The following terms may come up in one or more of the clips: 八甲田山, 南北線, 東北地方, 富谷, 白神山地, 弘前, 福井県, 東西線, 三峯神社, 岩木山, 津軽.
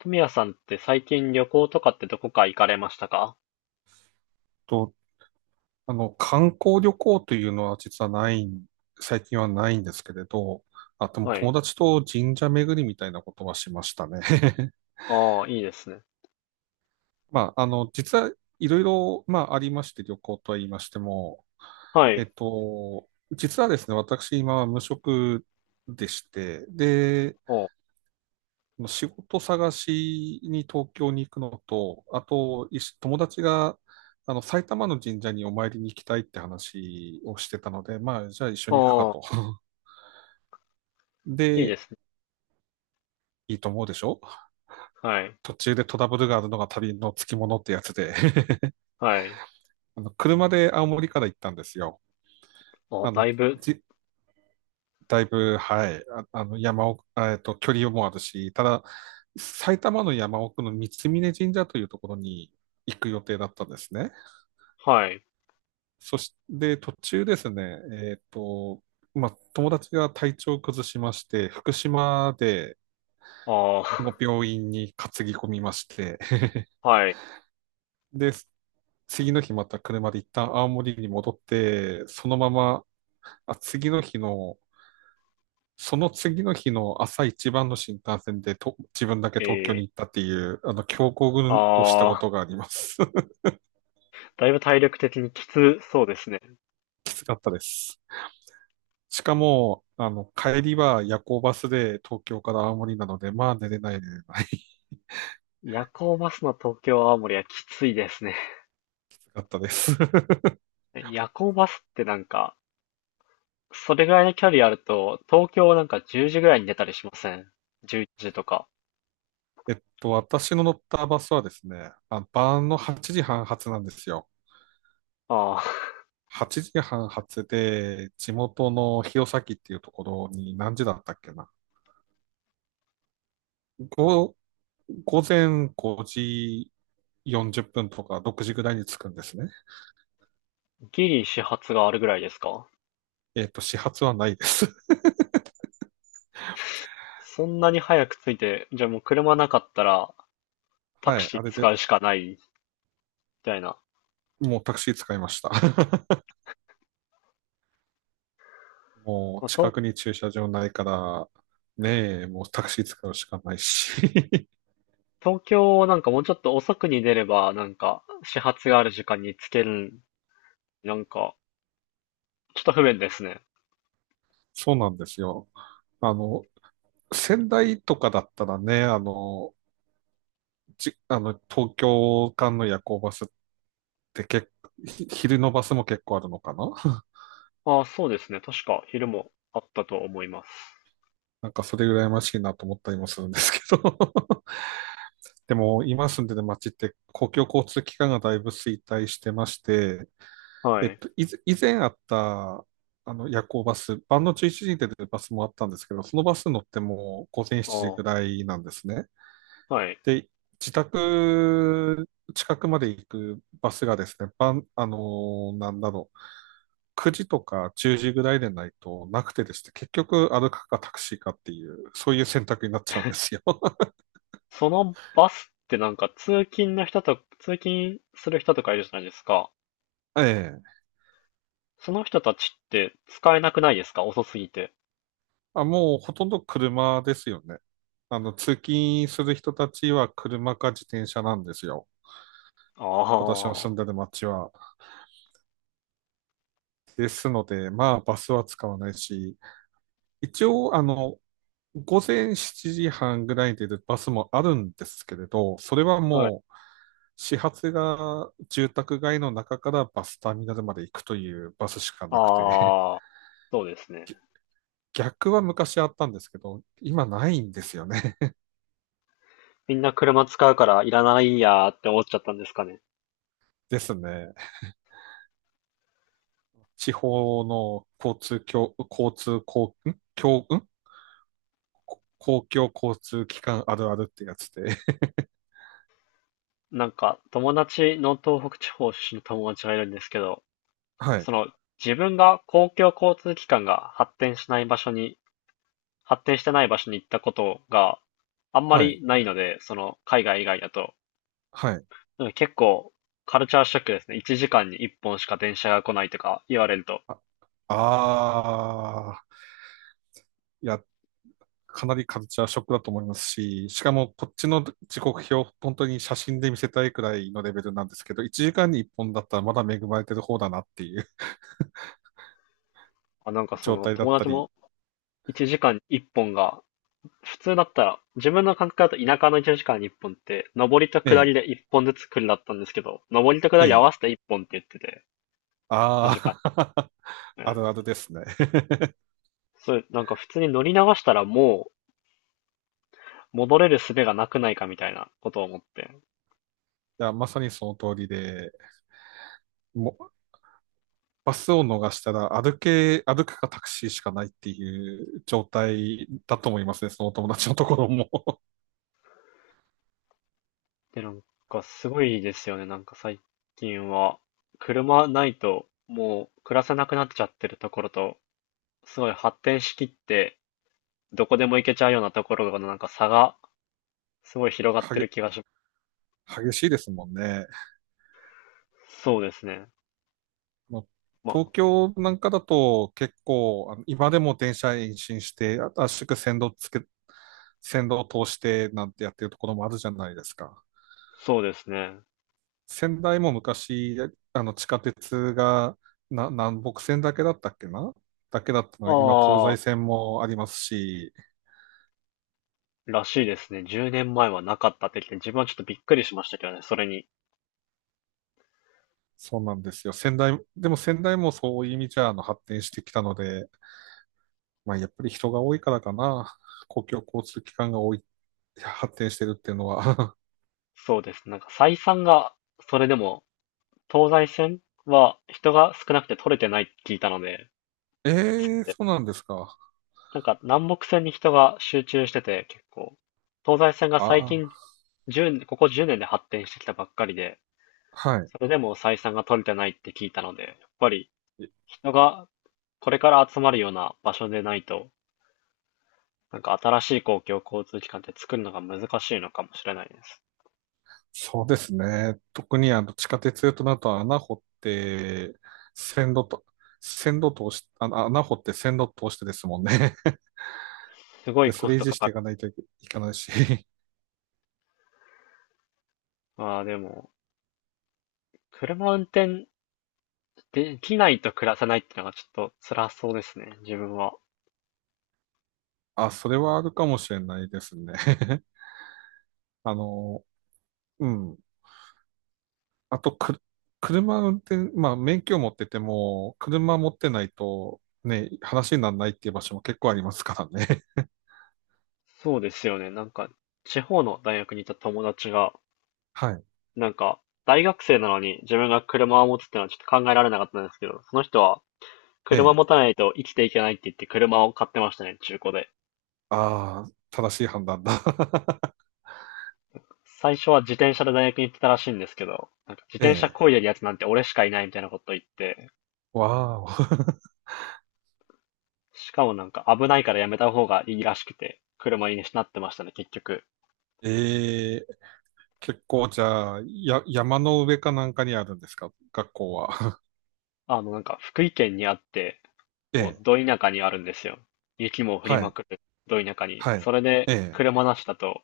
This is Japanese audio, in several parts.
富谷さんって最近旅行とかってどこか行かれましたか？と、観光旅行というのは実はないん、最近はないんですけれど、あ、でもは友い。達と神社巡りみたいなことはしましたね。ああ、いいですね。まあ、実はいろいろ、まあ、ありまして、旅行とは言いましても、はい。実はですね、私今は無職でして、で、お、仕事探しに東京に行くのと、あと、友達が、埼玉の神社にお参りに行きたいって話をしてたので、まあ、じゃあ一緒に行くかあと。あ、いいでで、すね。いいと思うでしょ？はい。途中でトラブルがあるのが旅のつきものってやつで、はい。車で青森から行ったんですよ。ああ、あだの、いぶ、じ、だいぶ、はい、あ、山奥、距離もあるし、ただ、埼玉の山奥の三峯神社というところに行く予定だったんですね。はい。そして、途中ですね、えっと、まあ、友達が体調を崩しまして、福島であのあ、病院に担ぎ込みまして、はい。で、次の日また車で一旦青森に戻って、そのまま、あ、次の日の、その次の日の朝一番の新幹線でと、自分だけえ東京にえ、行ったっていう、強行軍をしたあこあ、とがあります。だいぶ体力的にきつそうですね。きつかったです。しかも、帰りは夜行バスで東京から青森なので、まあ寝れない寝れない。夜行バスの東京青森はきついですね。かったです。夜行バスってなんか、それぐらいの距離あると、東京なんか10時ぐらいに出たりしません？ 11 時とか。私の乗ったバスはですね、あ、晩の8時半発なんですよ。ああ、8時半発で、地元の弘前っていうところに何時だったっけな。ご午前5時40分とか6時ぐらいに着くんですね。ギリ始発があるぐらいですか？始発はないです。そんなに早く着いて、じゃあもう車なかったら タはクい、シーあれで、使うしかないみたいな。もうタクシー使いました。もまあ、う近とくに駐車場ないから、ねえ、もうタクシー使うしかないし。東京なんかもうちょっと遅くに出れば、なんか始発がある時間に着ける、なんかちょっと不便ですね。そうなんですよ。あの、仙台とかだったらね、あの、じ、あの、東京間の夜行バスって結構、昼のバスも結構あるのかな。 ああ、そうですね。確か昼もあったと思います。なんかそれ羨ましいなと思ったりもするんですけど。 でも、今住んでる街って公共交通機関がだいぶ衰退してまして、はえっい。と、いず以前あった、夜行バス、晩の11時に出てるバスもあったんですけど、そのバス乗っても午前7時あぐらいなんですね。あ、はい。で、自宅近くまで行くバスがですね、晩、なんだろう、9時とか10時ぐらいでないとなくてですね、結局歩くかタクシーかっていう、そういう選択になっちゃうんですよ。そのバスってなんか通勤する人とかいるじゃないですか。ええ、その人たちって使えなくないですか？遅すぎて。あ、もうほとんど車ですよね。通勤する人たちは車か自転車なんですよ。あ私の住あ、んでる街は。ですので、まあ、バスは使わないし、一応、午前7時半ぐらいで出るバスもあるんですけれど、それははい。もう始発が住宅街の中からバスターミナルまで行くというバスしかなくて、ああ。そうです ね。ぎ逆は昔あったんですけど、今ないんですよね。みんな車使うからいらないやーって思っちゃったんですかね。ですね。地方の交通共、交通公、ん共、ん公共交通機関あるあるってやつで。なんか友達の東北地方出身の友達がいるんですけど、はい、その自分が公共交通機関が発展してない場所に行ったことがあんまはい、りないので、その海外以外だと、はい。なんか結構カルチャーショックですね。1時間に1本しか電車が来ないとか言われると、あ、あー、や、かなりカルチャーショックだと思いますし、しかもこっちの時刻表、本当に写真で見せたいくらいのレベルなんですけど、1時間に1本だったらまだ恵まれてる方だなっていう あ、なんか そ状の態だっ友た達り、も1時間に1本が普通だったら、自分の感覚だと田舎の1時間に1本って、上りとえ下え、りで1本ずつ来るだったんですけど、上りと下えり合え、わせて1本って言ってて、短いああ。間。うあるあん。るですね。そう、なんか普通に乗り流したらもう戻れる術がなくないかみたいなことを思って。いや、まさにその通りで、もうバスを逃したら歩くかタクシーしかないっていう状態だと思いますね、そのお友達のところも。で、なんかすごいですよね。なんか最近は、車ないともう暮らせなくなっちゃってるところと、すごい発展しきって、どこでも行けちゃうようなところのなんか差がすごい広がっはてげ、る気がしま激しいですもんね。す。そうですね。まあのまあ東京なんかだと結構、今でも電車延伸して、あ圧縮線路つけ、線路を通してなんてやってるところもあるじゃないですか。そうですね。仙台も昔、地下鉄が南北線だけだったっけな、だけだったのは今東あ西あ、線もありますし、らしいですね。10年前はなかったってきて、自分はちょっとびっくりしましたけどね、それに。そうなんですよ。でも仙台もそういう意味じゃ、発展してきたので、まあ、やっぱり人が多いからかな。公共交通機関が多い、発展してるっていうのは。そうです。なんか採算が、それでも、東西線は人が少なくて取れてないって聞いたので、ええ、でそうなんですか。なんか南北線に人が集中してて、結構、東西線が最あ近あ、10、ここ10年で発展してきたばっかりで、はい。それでも採算が取れてないって聞いたので、やっぱり人がこれから集まるような場所でないと、なんか新しい公共交通機関って作るのが難しいのかもしれないです。そうですね。特に地下鉄となると穴掘って、線路と、線路通し、穴掘って線路通してですもんね。す ごいで、そコスれ維ト持かしかている。かないといけないし。まあでも、車運転できないと暮らせないってのがちょっと辛そうですね、自分は。あ、それはあるかもしれないですね。あの、うん。あとく、車運転、まあ、免許を持ってても、車持ってないと、ね、話にならないっていう場所も結構ありますからね。そうですよね。なんか、地方の大学にいた友達が、はい。なんか、大学生なのに自分が車を持つってのはちょっと考えられなかったんですけど、その人はえ車え。持たないと生きていけないって言って車を買ってましたね、中古で。ああ、正しい判断だ。最初は自転車で大学に行ってたらしいんですけど、なんか自え転車漕いでえ。るやつなんて俺しかいないみたいなこと言って、わあ。しかもなんか危ないからやめた方がいいらしくて、車になってましたね、結局。ええ、結構、じゃあ、山の上かなんかにあるんですか、学校は？あの、なんか福井県にあって、えもうえ。ど田舎にあるんですよ。雪も降りはまい。くる、ど田舎に。はい。それで、ええ。車なしだと、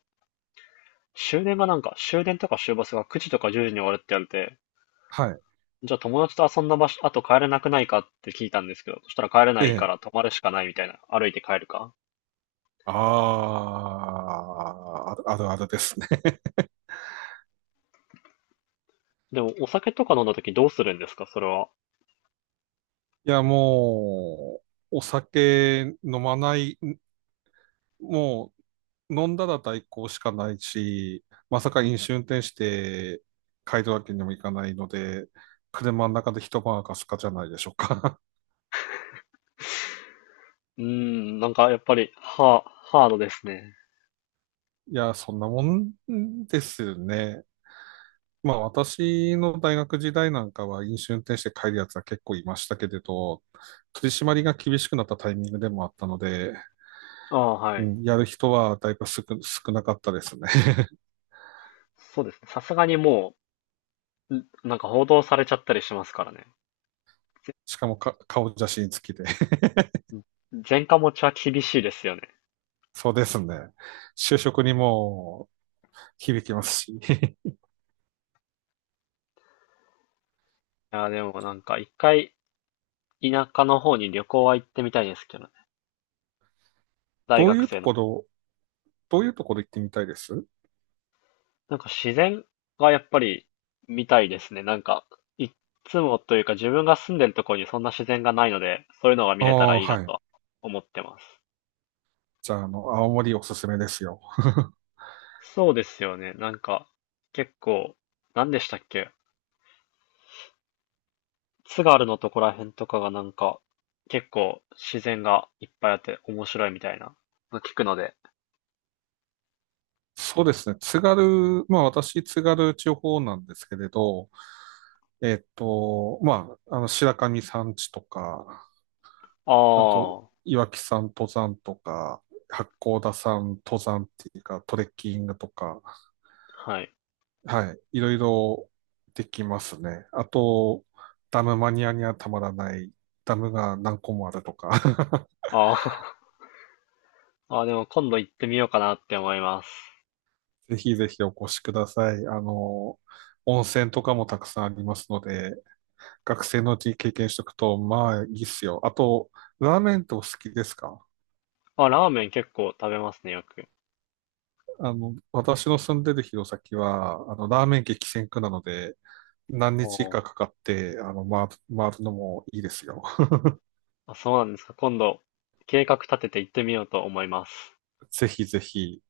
終電がなんか、終電とか終バスが9時とか10時に終わるって言われて、はい。じゃあ友達と遊んだ場所、あと帰れなくないかって聞いたんですけど、そしたら帰れなえいかえ。ら泊まるしかないみたいな、歩いて帰るか。ああ、あるあるあるですね。でも、お酒とか飲んだ時どうするんですか、それは。いや、もう、お酒飲まない、もう飲んだら代行しかないし、まさか飲酒運転して帰るわけにもいかないので、車の中で一晩明かすかじゃないでしょうか。うーん、なんかやっぱり、ハードですね。いや、そんなもんですよね。まあ私の大学時代なんかは飲酒運転して帰るやつは結構いましたけれど、取り締まりが厳しくなったタイミングでもあったので、ああ、はうい。ん、やる人はだいぶ少なかったですね。そうですね。さすがにもう、なんか報道されちゃったりしますからね。しかも顔写真付きで。前科持ちは厳しいですよね。そうですね。就職にも響きますし。いや、でもなんか一回田舎の方に旅行は行ってみたいですけどね。大どう学いう生との。ころ、どういうところ行ってみたいです？なんか自然がやっぱり見たいですね。なんか、いつもというか自分が住んでるところにそんな自然がないので、そういうのが見あれたらあ、いいなはとはい。思ってます。じゃあ、青森おすすめですよ。そうですよね。なんか、結構、何でしたっけ？津軽のとこらへんとかがなんか、結構自然がいっぱいあって面白いみたいなの聞くので。そうですね。津軽、まあ私、津軽地方なんですけれど、まあ、白神山地とか、ああと、あ、岩木山登山とか、八甲田山登山っていうか、トレッキングとか、はい。はい。いろいろできますね。あと、ダムマニアにはたまらない、ダムが何個もあるとか。 あー あー、あでも今度行ってみようかなって思います。ぜひぜひお越しください。温泉とかもたくさんありますので、学生のうちに経験しておくと、まあいいっすよ。あと、ラーメンってお好きですか？あ、ラーメン結構食べますね、よく。私の住んでる弘前は、ラーメン激戦区なので、何お日かーかかって、回るのもいいですよ。あ、そうなんですか。今度、計画立てて行ってみようと思います。ぜひぜひ。